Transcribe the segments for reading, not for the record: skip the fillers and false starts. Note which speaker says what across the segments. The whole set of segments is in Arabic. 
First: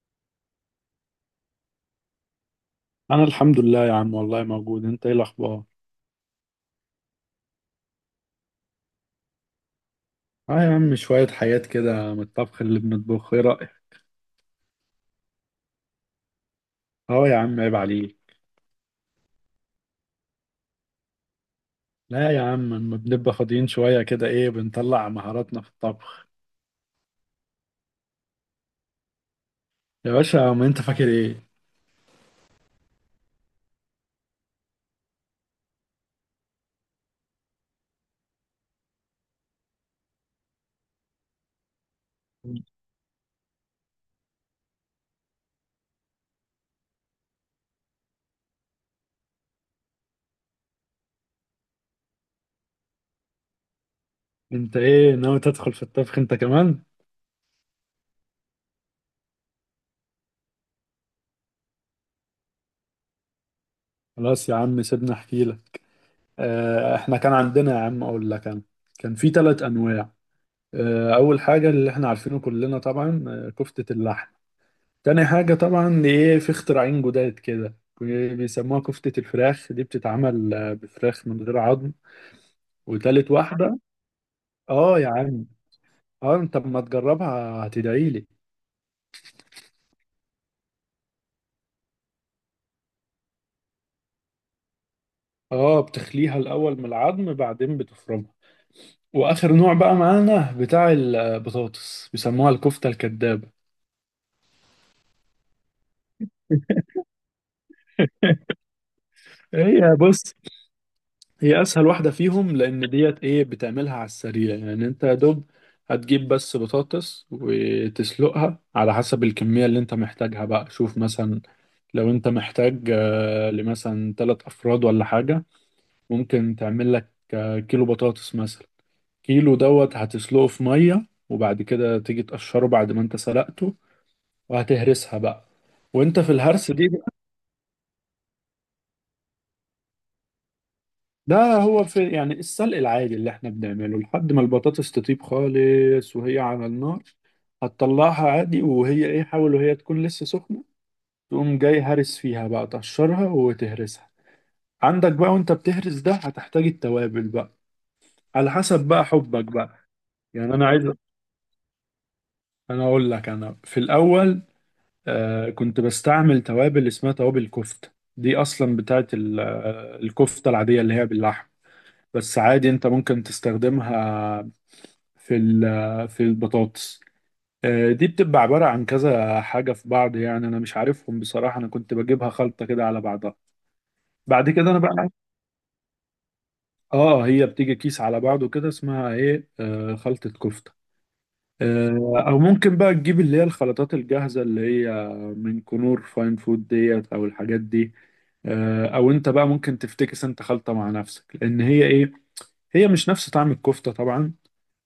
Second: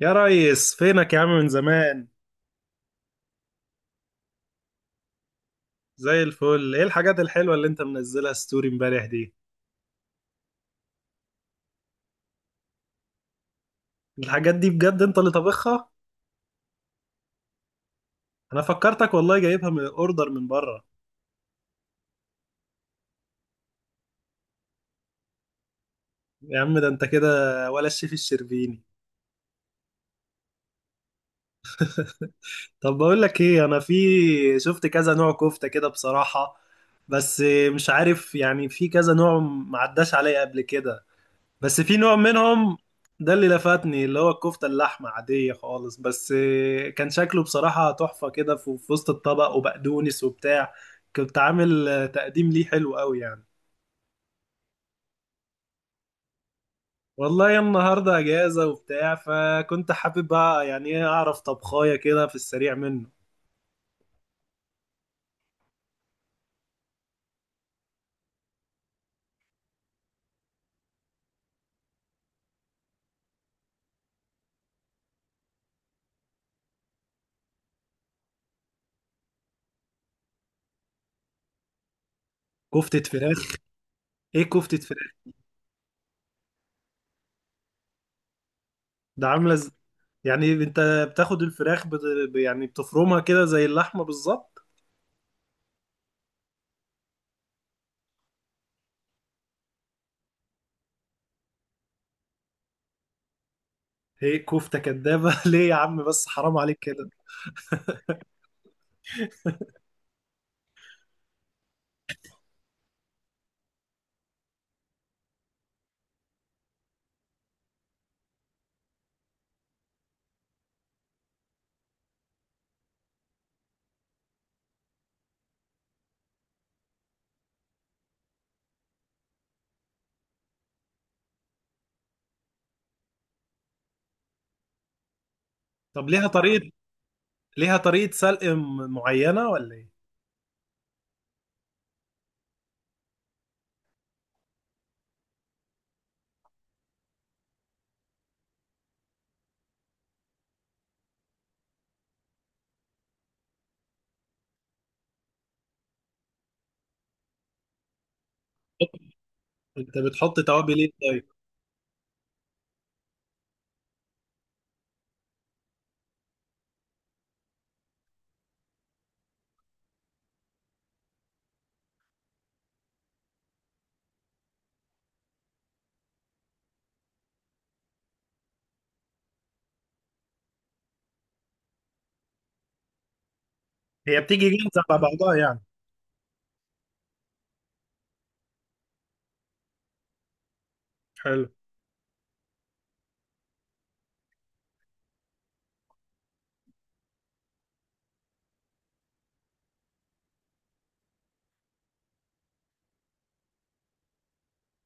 Speaker 1: يا ريس، فينك يا عم من زمان؟
Speaker 2: انا الحمد لله يا عم، والله موجود. انت ايه الاخبار؟
Speaker 1: زي الفل. ايه الحاجات الحلوة اللي انت منزلها ستوري امبارح دي؟
Speaker 2: اه يا عم، شوية حاجات كده من الطبخ اللي بنطبخه. ايه رأيك؟
Speaker 1: الحاجات دي بجد انت اللي طبخها؟
Speaker 2: اه يا عم، عيب عليك.
Speaker 1: انا فكرتك والله جايبها من اوردر من بره.
Speaker 2: لا يا عم، لما بنبقى فاضيين شوية كده ايه بنطلع مهاراتنا في الطبخ.
Speaker 1: يا عم ده انت كده ولا الشيف الشربيني؟
Speaker 2: يا باشا، ما انت فاكر ايه.
Speaker 1: طب بقول لك ايه، انا في شفت كذا نوع كفتة كده بصراحة، بس مش عارف يعني، في كذا نوع معداش عليا قبل كده، بس في نوع منهم ده اللي لفتني، اللي هو الكفتة اللحمة عادية خالص، بس كان شكله بصراحة تحفة كده في وسط الطبق وبقدونس وبتاع. كنت عامل تقديم ليه حلو قوي يعني.
Speaker 2: انت ايه، ناوي تدخل في الطبخ انت كمان؟
Speaker 1: والله النهاردة أجازة وبتاع، فكنت حابب بقى يعني إيه أعرف طبخاية كده في السريع منه.
Speaker 2: خلاص يا عم سيبنا احكي لك. اه احنا كان عندنا يا عم، اقول لك انا، كان في ثلاث انواع. اه اول حاجة اللي احنا عارفينه كلنا طبعا، كفتة اللحم. تاني حاجة طبعا ايه، في اختراعين جداد كده بيسموها كفتة الفراخ، دي بتتعمل بفراخ من غير عظم.
Speaker 1: كفتة
Speaker 2: وتالت
Speaker 1: فراخ؟
Speaker 2: واحدة،
Speaker 1: إيه كفتة
Speaker 2: اه يا
Speaker 1: فراخ؟
Speaker 2: عم. اه انت اما تجربها هتدعيلي.
Speaker 1: ده عاملة يعني أنت بتاخد الفراخ يعني بتفرمها كده زي اللحمة بالظبط؟
Speaker 2: اه بتخليها الأول من العظم بعدين بتفرمها. وآخر نوع بقى معانا بتاع البطاطس، بيسموها الكفتة الكدابة.
Speaker 1: هي كفتة كدابة. ليه يا عم بس، حرام عليك كده.
Speaker 2: هي بص، هي اسهل واحده فيهم، لان ديت ايه، بتعملها على السريع، يعني انت يا دوب هتجيب بس بطاطس وتسلقها على حسب الكميه اللي انت محتاجها بقى. شوف مثلا لو انت محتاج لمثلا ثلاث افراد ولا حاجه، ممكن تعمل لك كيلو بطاطس مثلا. كيلو دوت هتسلقه في ميه، وبعد كده تيجي تقشره بعد ما انت سلقته، وهتهرسها بقى.
Speaker 1: طب
Speaker 2: وانت
Speaker 1: ليها
Speaker 2: في
Speaker 1: طريقة،
Speaker 2: الهرس دي،
Speaker 1: ليها طريقة سلق معينة ولا ايه؟
Speaker 2: ده هو في يعني السلق العادي اللي احنا بنعمله لحد ما البطاطس تطيب خالص وهي على النار. هتطلعها عادي وهي ايه، حاول وهي تكون لسه سخنة، تقوم جاي هرس فيها بقى، تقشرها وتهرسها. عندك بقى وانت بتهرس، ده هتحتاج التوابل بقى على حسب بقى حبك بقى.
Speaker 1: انت بتحط
Speaker 2: يعني انا
Speaker 1: توابل
Speaker 2: عايز،
Speaker 1: ايه طيب؟
Speaker 2: اقول لك، انا في الاول آه كنت بستعمل توابل اسمها توابل كفتة. دي اصلا بتاعت الكفتة العادية اللي هي باللحم، بس عادي انت ممكن تستخدمها في البطاطس. آه، دي بتبقى عبارة عن كذا حاجة في بعض. يعني أنا مش عارفهم بصراحة، أنا كنت بجيبها خلطة كده على بعضها.
Speaker 1: هي
Speaker 2: بعد
Speaker 1: بتيجي
Speaker 2: كده أنا
Speaker 1: جاهزة على
Speaker 2: بقى،
Speaker 1: بعضها يعني؟
Speaker 2: آه هي بتيجي كيس على بعضه كده، اسمها إيه، خلطة كفتة.
Speaker 1: حلو.
Speaker 2: آه، أو ممكن بقى تجيب اللي هي الخلطات الجاهزة اللي هي من كنور فاين فود ديت أو الحاجات دي. آه، أو أنت بقى ممكن تفتكس أنت خلطة مع نفسك، لأن هي إيه، هي مش نفس طعم الكفتة طبعا.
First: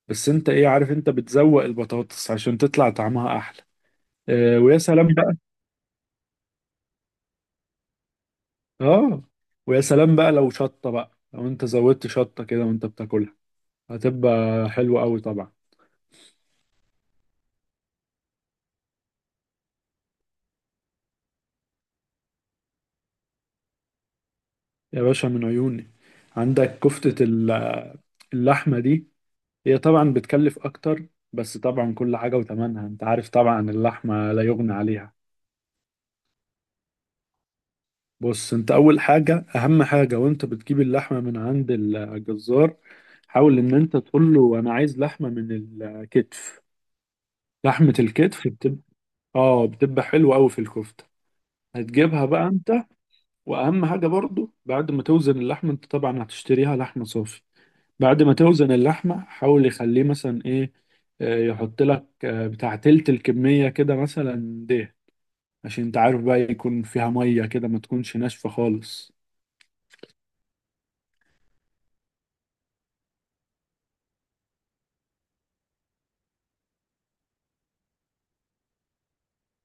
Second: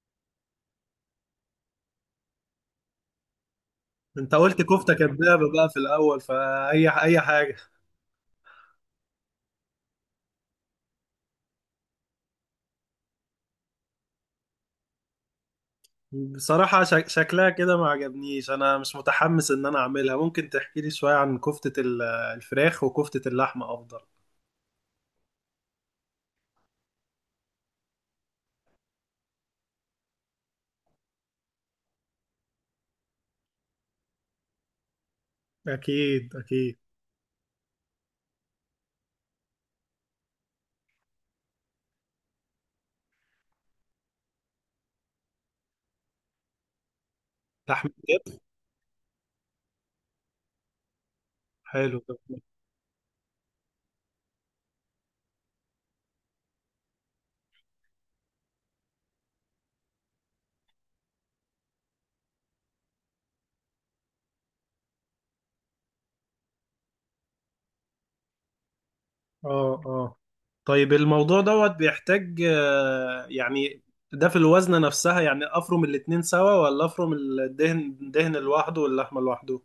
Speaker 2: بس أنت إيه عارف، أنت بتزوق البطاطس عشان تطلع طعمها أحلى.
Speaker 1: انت
Speaker 2: آه،
Speaker 1: قلت
Speaker 2: ويا
Speaker 1: كفتة
Speaker 2: سلام بقى.
Speaker 1: كدابة بقى في الأول، فأي أي حاجة؟
Speaker 2: اه ويا سلام بقى، لو شطة بقى، لو انت زودت شطة كده وانت بتاكلها هتبقى حلوة قوي طبعا.
Speaker 1: بصراحة شكلها كده ما عجبنيش، أنا مش متحمس إن أنا أعملها. ممكن تحكي لي شوية عن كفتة الفراخ، وكفتة اللحمة أفضل؟
Speaker 2: يا باشا من عيوني. عندك اللحمة دي، هي طبعا بتكلف اكتر، بس طبعا كل حاجة وتمنها، انت عارف طبعا اللحمة لا يغنى عليها.
Speaker 1: أكيد أكيد.
Speaker 2: بص انت، اول حاجة اهم حاجة وانت بتجيب اللحمة من عند الجزار، حاول ان انت تقول له انا عايز لحمة من الكتف.
Speaker 1: لحمة
Speaker 2: لحمة
Speaker 1: كتف.
Speaker 2: الكتف بتبقى اه بتبقى حلوة قوي في الكفتة.
Speaker 1: حلو.
Speaker 2: هتجيبها بقى انت. واهم حاجه برضو، بعد ما توزن اللحمه، انت طبعا هتشتريها لحمه صافي. بعد ما توزن اللحمه، حاول يخليه مثلا ايه، يحط لك بتاع تلت الكميه كده مثلا ده، عشان انت عارف بقى يكون فيها ميه كده، ما تكونش ناشفه خالص.
Speaker 1: اه، اه. طيب الموضوع دوت بيحتاج يعني، ده في الوزنة نفسها يعني افرم الاتنين سوا، ولا افرم الدهن دهن لوحده واللحمة لوحده؟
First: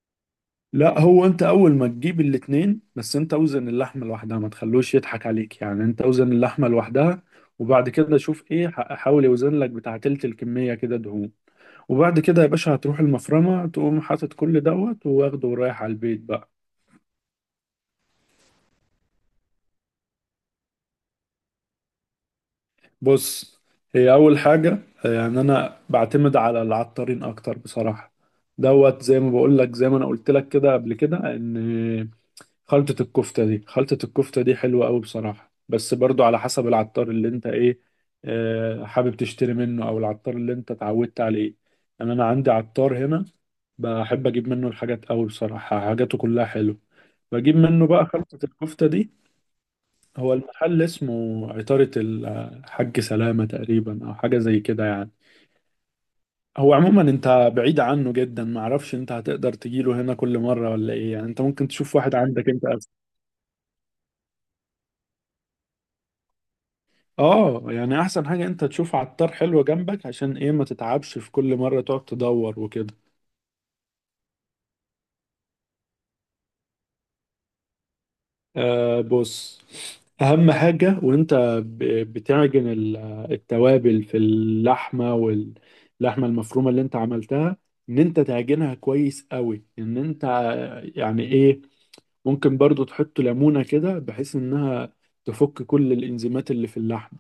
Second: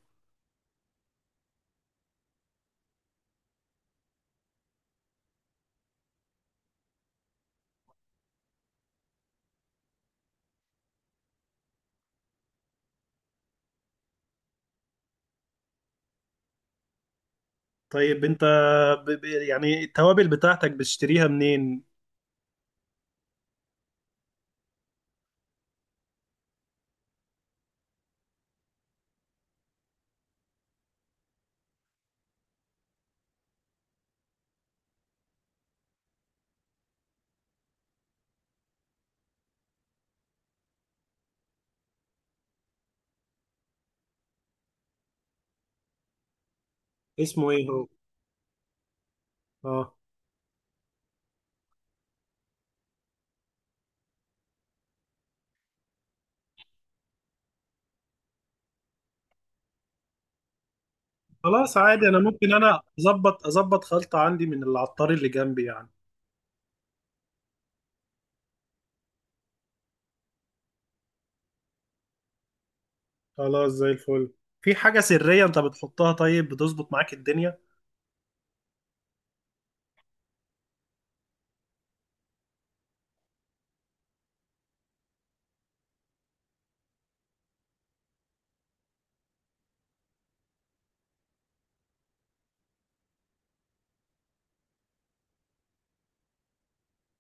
Speaker 2: لا، هو انت اول ما تجيب الاتنين، بس انت اوزن اللحمه لوحدها، ما تخلوش يضحك عليك، يعني انت اوزن اللحمه لوحدها. وبعد كده شوف ايه، حاول يوزن لك بتاع تلت الكميه كده دهون. وبعد كده يا باشا هتروح المفرمة، تقوم حاطط كل دوت واخده ورايح على البيت بقى.
Speaker 1: طيب انت، يعني التوابل بتاعتك بتشتريها منين؟
Speaker 2: بص هي أول حاجة، يعني أنا بعتمد على العطارين أكتر بصراحة. دوت زي ما بقول لك، زي ما أنا قلت لك كده قبل كده، إن خلطة الكفتة دي، خلطة الكفتة دي حلوة أوي بصراحة، بس برضو على حسب العطار اللي أنت إيه، حابب تشتري منه، أو العطار اللي أنت اتعودت عليه. يعني أنا عندي عطار هنا بحب اجيب منه الحاجات قوي بصراحة، حاجاته كلها حلوة.
Speaker 1: اسمه
Speaker 2: بجيب
Speaker 1: ايه
Speaker 2: منه
Speaker 1: هو؟
Speaker 2: بقى خلطة الكفتة دي.
Speaker 1: اه.
Speaker 2: هو المحل اسمه عطارة الحاج سلامة تقريبا، او حاجة زي كده يعني. هو عموما انت بعيد عنه جدا، معرفش انت هتقدر تجيله هنا كل مرة ولا ايه. يعني انت ممكن
Speaker 1: خلاص
Speaker 2: تشوف
Speaker 1: عادي،
Speaker 2: واحد
Speaker 1: انا
Speaker 2: عندك
Speaker 1: ممكن
Speaker 2: انت أسهل.
Speaker 1: اظبط خلطة عندي من العطار اللي جنبي يعني.
Speaker 2: اه، يعني احسن حاجة انت تشوف عطار حلو جنبك، عشان ايه ما تتعبش في كل مرة تقعد تدور وكده.
Speaker 1: خلاص زي الفل. في حاجة سرية انت بتحطها طيب بتظبط معاك الدنيا؟
Speaker 2: آه بص، أهم حاجة وأنت بتعجن التوابل في اللحمة، واللحمة المفرومة اللي أنت عملتها، إن أنت تعجنها كويس قوي. إن أنت يعني إيه، ممكن برضو تحط ليمونة كده، بحيث إنها تفك كل الإنزيمات اللي في اللحمة،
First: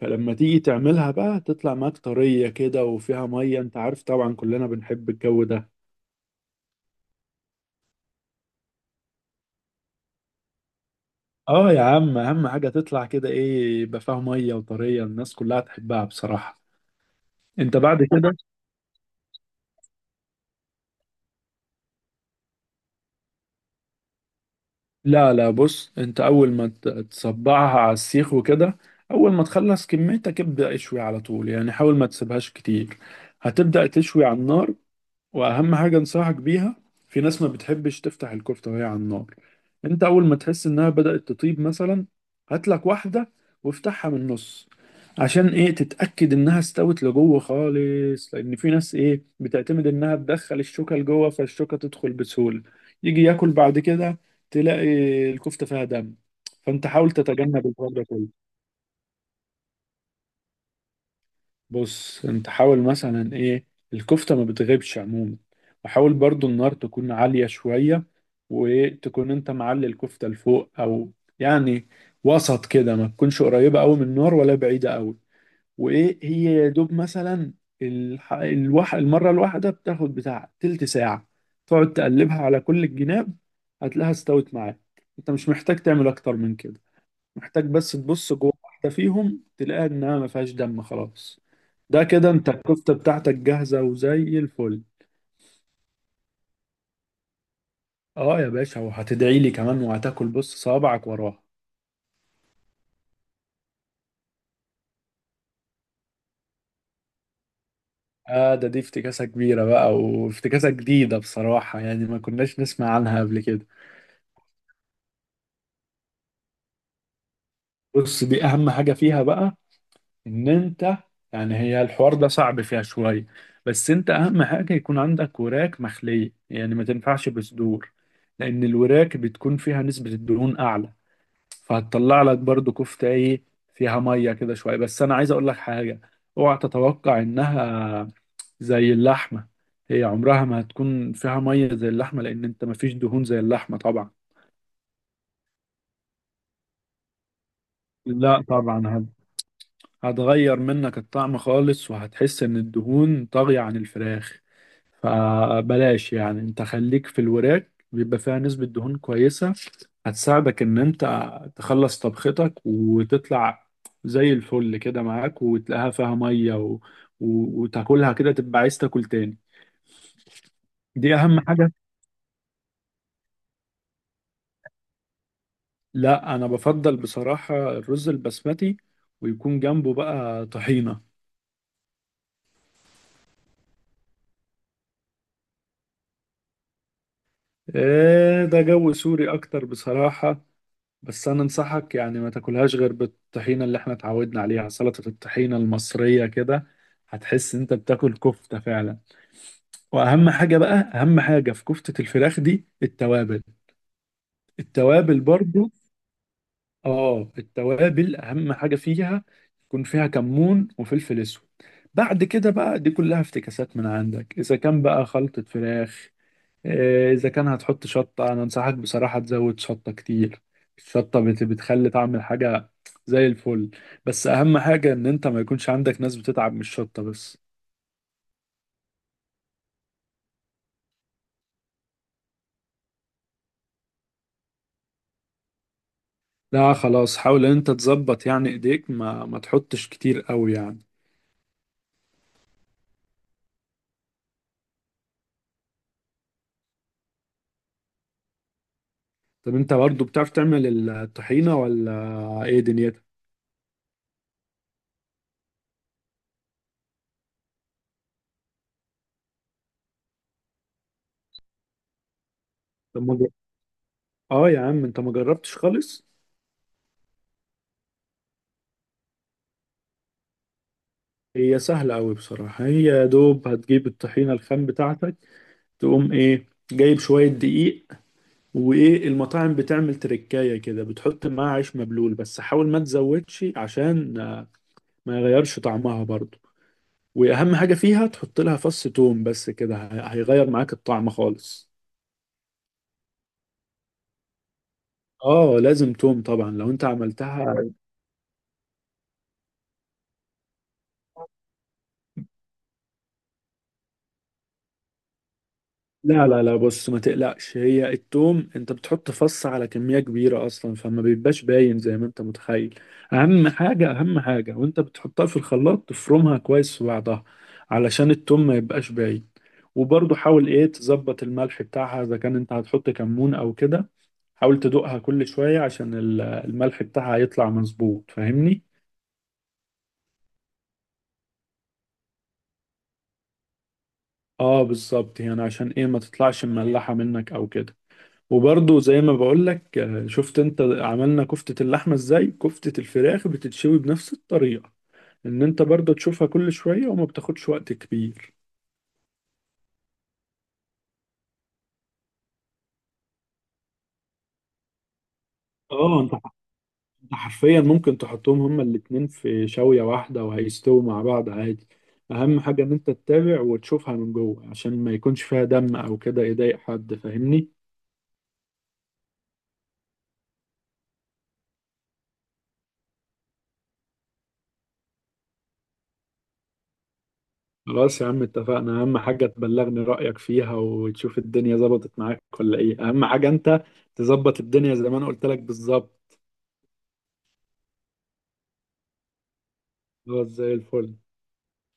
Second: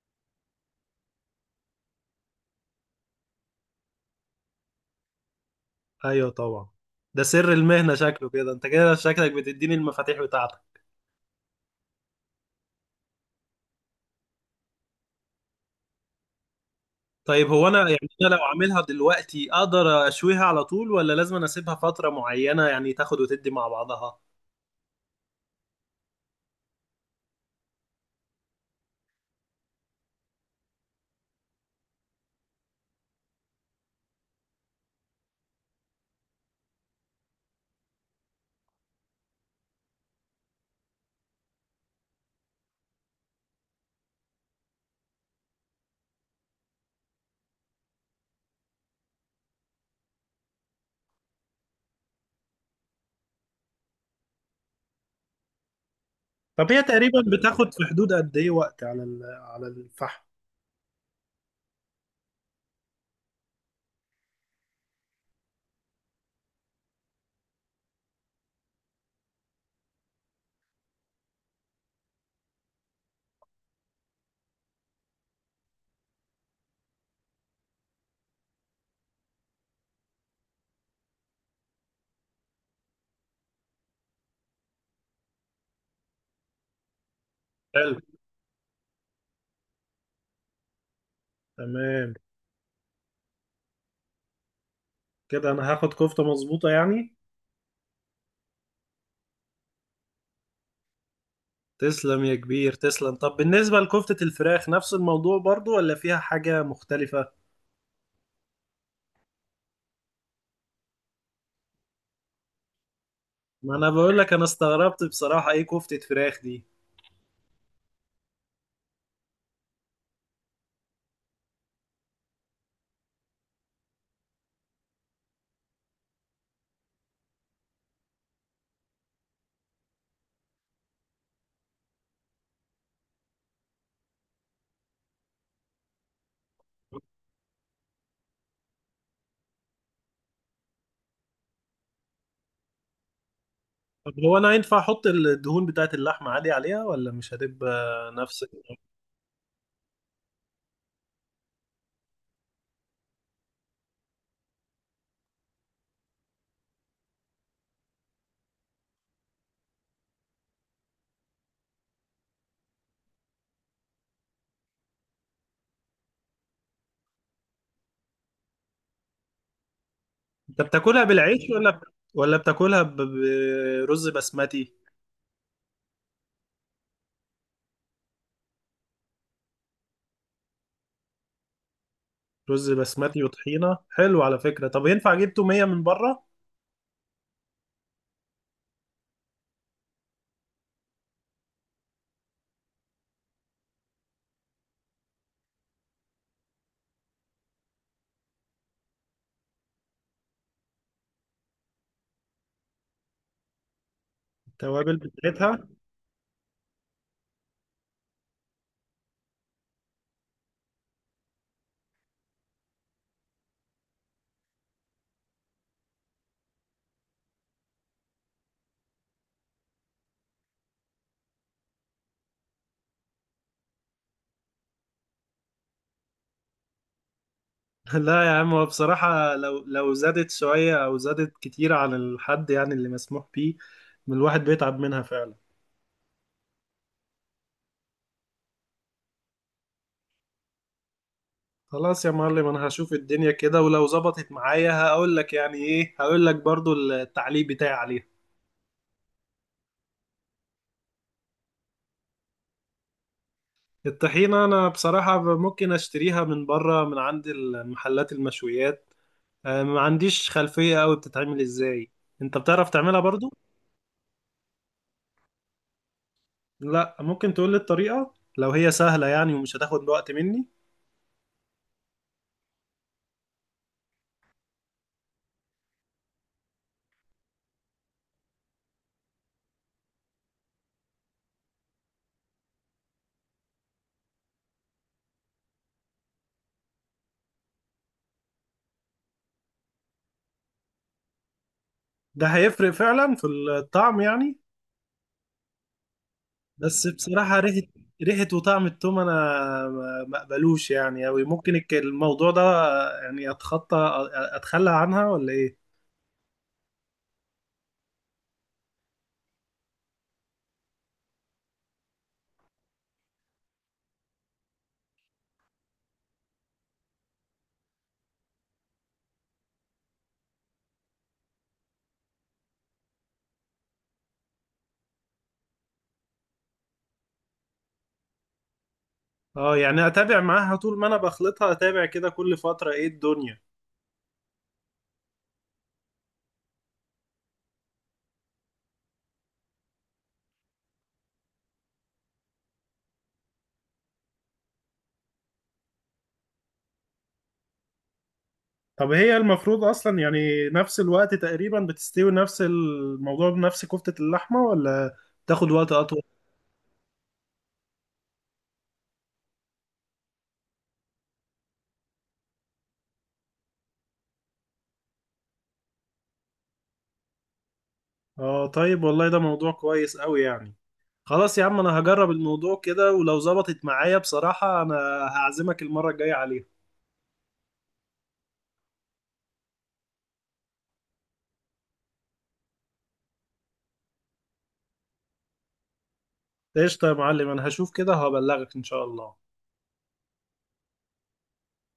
Speaker 2: فلما تيجي تعملها بقى تطلع معاك طرية كده وفيها مية، أنت عارف طبعا كلنا بنحب الجو ده.
Speaker 1: ايوه طبعا. ده سر المهنة شكله كده، انت كده شكلك بتديني المفاتيح بتاعتك.
Speaker 2: آه يا عم، أهم حاجة تطلع كده إيه، يبقى فيها مية وطرية، الناس كلها تحبها بصراحة.
Speaker 1: طيب هو
Speaker 2: انت
Speaker 1: انا،
Speaker 2: بعد
Speaker 1: يعني انا
Speaker 2: كده،
Speaker 1: لو عاملها دلوقتي اقدر اشويها على طول، ولا لازم أنا اسيبها فترة معينة يعني تاخد وتدي مع بعضها؟
Speaker 2: لا بص، انت اول ما تصبعها على السيخ وكده، اول ما تخلص كميتك ابدأ اشوي على طول، يعني حاول ما تسيبهاش كتير. هتبدأ تشوي على النار. واهم حاجه انصحك بيها، في ناس ما بتحبش تفتح الكفته وهي على النار. انت اول ما تحس انها بدات تطيب مثلا، هات لك واحده وافتحها من النص، عشان ايه تتاكد انها استوت لجوه خالص، لان في ناس ايه بتعتمد انها تدخل الشوكه لجوه، فالشوكه تدخل بسهوله، يجي ياكل بعد كده تلاقي الكفته فيها دم.
Speaker 1: طب هي
Speaker 2: فانت حاول
Speaker 1: تقريبا
Speaker 2: تتجنب
Speaker 1: بتاخد في
Speaker 2: الحوار ده
Speaker 1: حدود
Speaker 2: كله.
Speaker 1: قد ايه وقت على على الفحم؟
Speaker 2: بص انت حاول مثلا ايه، الكفتة ما بتغيبش عموما، وحاول برضو النار تكون عالية شوية، وتكون انت معلي الكفتة لفوق او يعني وسط كده، ما تكونش قريبة قوي من النار ولا بعيدة قوي. وايه هي يا دوب مثلا، المرة الواحدة بتاخد بتاع تلت ساعة، تقعد تقلبها على كل الجناب، هتلاقيها استوت معاك. انت مش محتاج تعمل اكتر من كده، محتاج بس
Speaker 1: حلو.
Speaker 2: تبص جوه واحدة فيهم تلاقيها إنها ما فيهاش دم خلاص. ده
Speaker 1: تمام.
Speaker 2: كده أنت الكفتة بتاعتك جاهزة وزي الفل.
Speaker 1: كده انا هاخد كفتة مظبوطة يعني؟
Speaker 2: أه يا باشا، وهتدعي لي كمان وهتاكل بص صوابعك وراها.
Speaker 1: تسلم يا كبير تسلم. طب بالنسبة لكفتة الفراخ نفس الموضوع برضو، ولا فيها حاجة مختلفة؟
Speaker 2: آه ده دي افتكاسة كبيرة بقى، وافتكاسة جديدة بصراحة، يعني ما كناش نسمع عنها قبل كده.
Speaker 1: ما انا بقول لك انا استغربت بصراحة، ايه كفتة فراخ دي؟
Speaker 2: بص دي أهم حاجة فيها بقى، إن أنت يعني، هي الحوار ده صعب فيها شوية، بس أنت أهم حاجة يكون عندك وراك مخلية، يعني ما تنفعش بصدور، لأن الوراك بتكون فيها نسبة الدهون أعلى، فهتطلع لك برضو كفتة ايه فيها مية كده شوية. بس انا عايز اقول لك حاجة، اوعى تتوقع انها زي اللحمة. هي عمرها ما هتكون فيها مية زي اللحمة، لان انت مفيش دهون زي اللحمة طبعا.
Speaker 1: طب هو انا ينفع احط الدهون بتاعت اللحمة عادي عليها، ولا مش هتبقى
Speaker 2: لا
Speaker 1: نفس؟
Speaker 2: طبعا هتغير منك الطعم خالص، وهتحس ان الدهون طاغية عن الفراخ، فبلاش، يعني انت خليك في الوراك بيبقى فيها نسبة دهون كويسة، هتساعدك ان انت تخلص طبختك وتطلع زي الفل كده معاك، وتلاقيها فيها ميه وتاكلها كده تبقى عايز تاكل تاني.
Speaker 1: انت بتاكلها
Speaker 2: دي اهم
Speaker 1: بالعيش،
Speaker 2: حاجه.
Speaker 1: ولا ولا بتاكلها برز بسمتي؟
Speaker 2: لا انا بفضل بصراحه الرز البسمتي، ويكون جنبه بقى طحينه.
Speaker 1: رز بسمتي وطحينه، حلو على فكره. طب ينفع اجيب توميه من بره؟
Speaker 2: ايه ده، جو سوري اكتر بصراحه. بس انا انصحك يعني ما تاكلهاش غير بالطحينه اللي احنا اتعودنا عليها، سلطه الطحينه المصريه كده، هتحس انت بتاكل كفته فعلا. واهم حاجه بقى، اهم حاجه في كفته الفراخ دي التوابل.
Speaker 1: التوابل
Speaker 2: التوابل
Speaker 1: بتاعتها؟
Speaker 2: برضو. اه التوابل اهم حاجه فيها، يكون فيها كمون وفلفل اسود. بعد كده بقى دي كلها افتكاسات من عندك اذا كان بقى خلطه فراخ. آه، اذا كان هتحط شطه، انا انصحك بصراحه تزود شطه كتير. الشطه بتخلي طعم الحاجه زي الفل. بس اهم حاجه ان انت ما يكونش عندك ناس بتتعب من الشطه بس.
Speaker 1: لا يا عم، هو بصراحه لو زادت شويه او زادت كتير عن الحد يعني اللي مسموح بيه من الواحد، بيتعب منها فعلا.
Speaker 2: لا خلاص، حاول ان انت تظبط، يعني ايديك ما تحطش كتير قوي يعني.
Speaker 1: خلاص يا معلم، انا هشوف الدنيا كده، ولو ظبطت معايا هقول لك يعني ايه، هقول لك برضو التعليق بتاعي عليها.
Speaker 2: طب انت برضو بتعرف تعمل الطحينة ولا؟ ايه دنيتك.
Speaker 1: الطحينه انا بصراحه ممكن اشتريها من بره، من عند المحلات المشويات. ما عنديش خلفية قوي بتتعمل ازاي. انت بتعرف تعملها
Speaker 2: طب ما ج-
Speaker 1: برضو؟
Speaker 2: اه يا عم انت ما جربتش خالص.
Speaker 1: لا، ممكن تقول لي الطريقة لو هي سهلة يعني ومش هتاخد وقت مني.
Speaker 2: هي سهلة قوي بصراحة، هي يا دوب هتجيب الطحينة الخام بتاعتك، تقوم ايه جايب شوية دقيق، وايه، المطاعم بتعمل تركاية كده، بتحط معاها عيش مبلول، بس حاول ما تزودش عشان ما يغيرش طعمها برضو. واهم حاجة فيها تحط لها فص توم، بس كده هيغير معاك الطعم خالص.
Speaker 1: ده هيفرق فعلا في الطعم يعني؟
Speaker 2: اه لازم توم طبعا لو انت
Speaker 1: بس بصراحة،
Speaker 2: عملتها.
Speaker 1: ريحة وطعم التوم انا ما اقبلوش يعني قوي، ممكن الموضوع ده يعني اتخطى اتخلى عنها ولا ايه؟
Speaker 2: لا بص، ما تقلقش، هي التوم انت بتحط فص على كمية كبيرة اصلا، فما بيبقاش باين زي ما انت متخيل. اهم حاجة وانت بتحطها في الخلاط تفرمها كويس في بعضها، علشان التوم ما يبقاش باين. وبرضه حاول ايه تظبط الملح بتاعها، اذا كان انت هتحط كمون او كده حاول تدوقها كل شوية، عشان الملح بتاعها يطلع مظبوط، فاهمني.
Speaker 1: اه، يعني اتابع معاها طول ما انا بخلطها، اتابع كده كل فترة ايه الدنيا؟
Speaker 2: اه بالظبط، يعني عشان ايه ما تطلعش مملحة منك او كده. وبرضه زي ما بقولك آه، شفت انت عملنا كفتة اللحمة ازاي، كفتة الفراخ بتتشوي بنفس الطريقة، ان انت برضه تشوفها كل شوية وما بتاخدش وقت كبير.
Speaker 1: طب هي المفروض اصلا يعني نفس الوقت تقريبا بتستوي نفس الموضوع بنفس كفتة اللحمة، ولا تاخد وقت
Speaker 2: اه
Speaker 1: اطول؟
Speaker 2: انت، انت حرفيا ممكن تحطهم هما الاتنين في شوية واحدة وهيستووا مع بعض عادي. اهم حاجة ان انت تتابع وتشوفها من جوه عشان ما يكونش فيها دم او كده يضايق حد، فاهمني.
Speaker 1: اه طيب، والله ده موضوع كويس قوي يعني. خلاص يا عم، انا هجرب الموضوع كده، ولو ظبطت معايا بصراحة انا هعزمك المرة الجاية عليها.
Speaker 2: خلاص يا عم اتفقنا، اهم حاجة تبلغني رأيك فيها، وتشوف الدنيا ظبطت معاك ولا ايه، اهم حاجة انت تظبط الدنيا زي ما انا قلت لك بالظبط.
Speaker 1: قشطة يا معلم، انا هشوف كده وهبلغك ان شاء الله.
Speaker 2: اه زي الفل.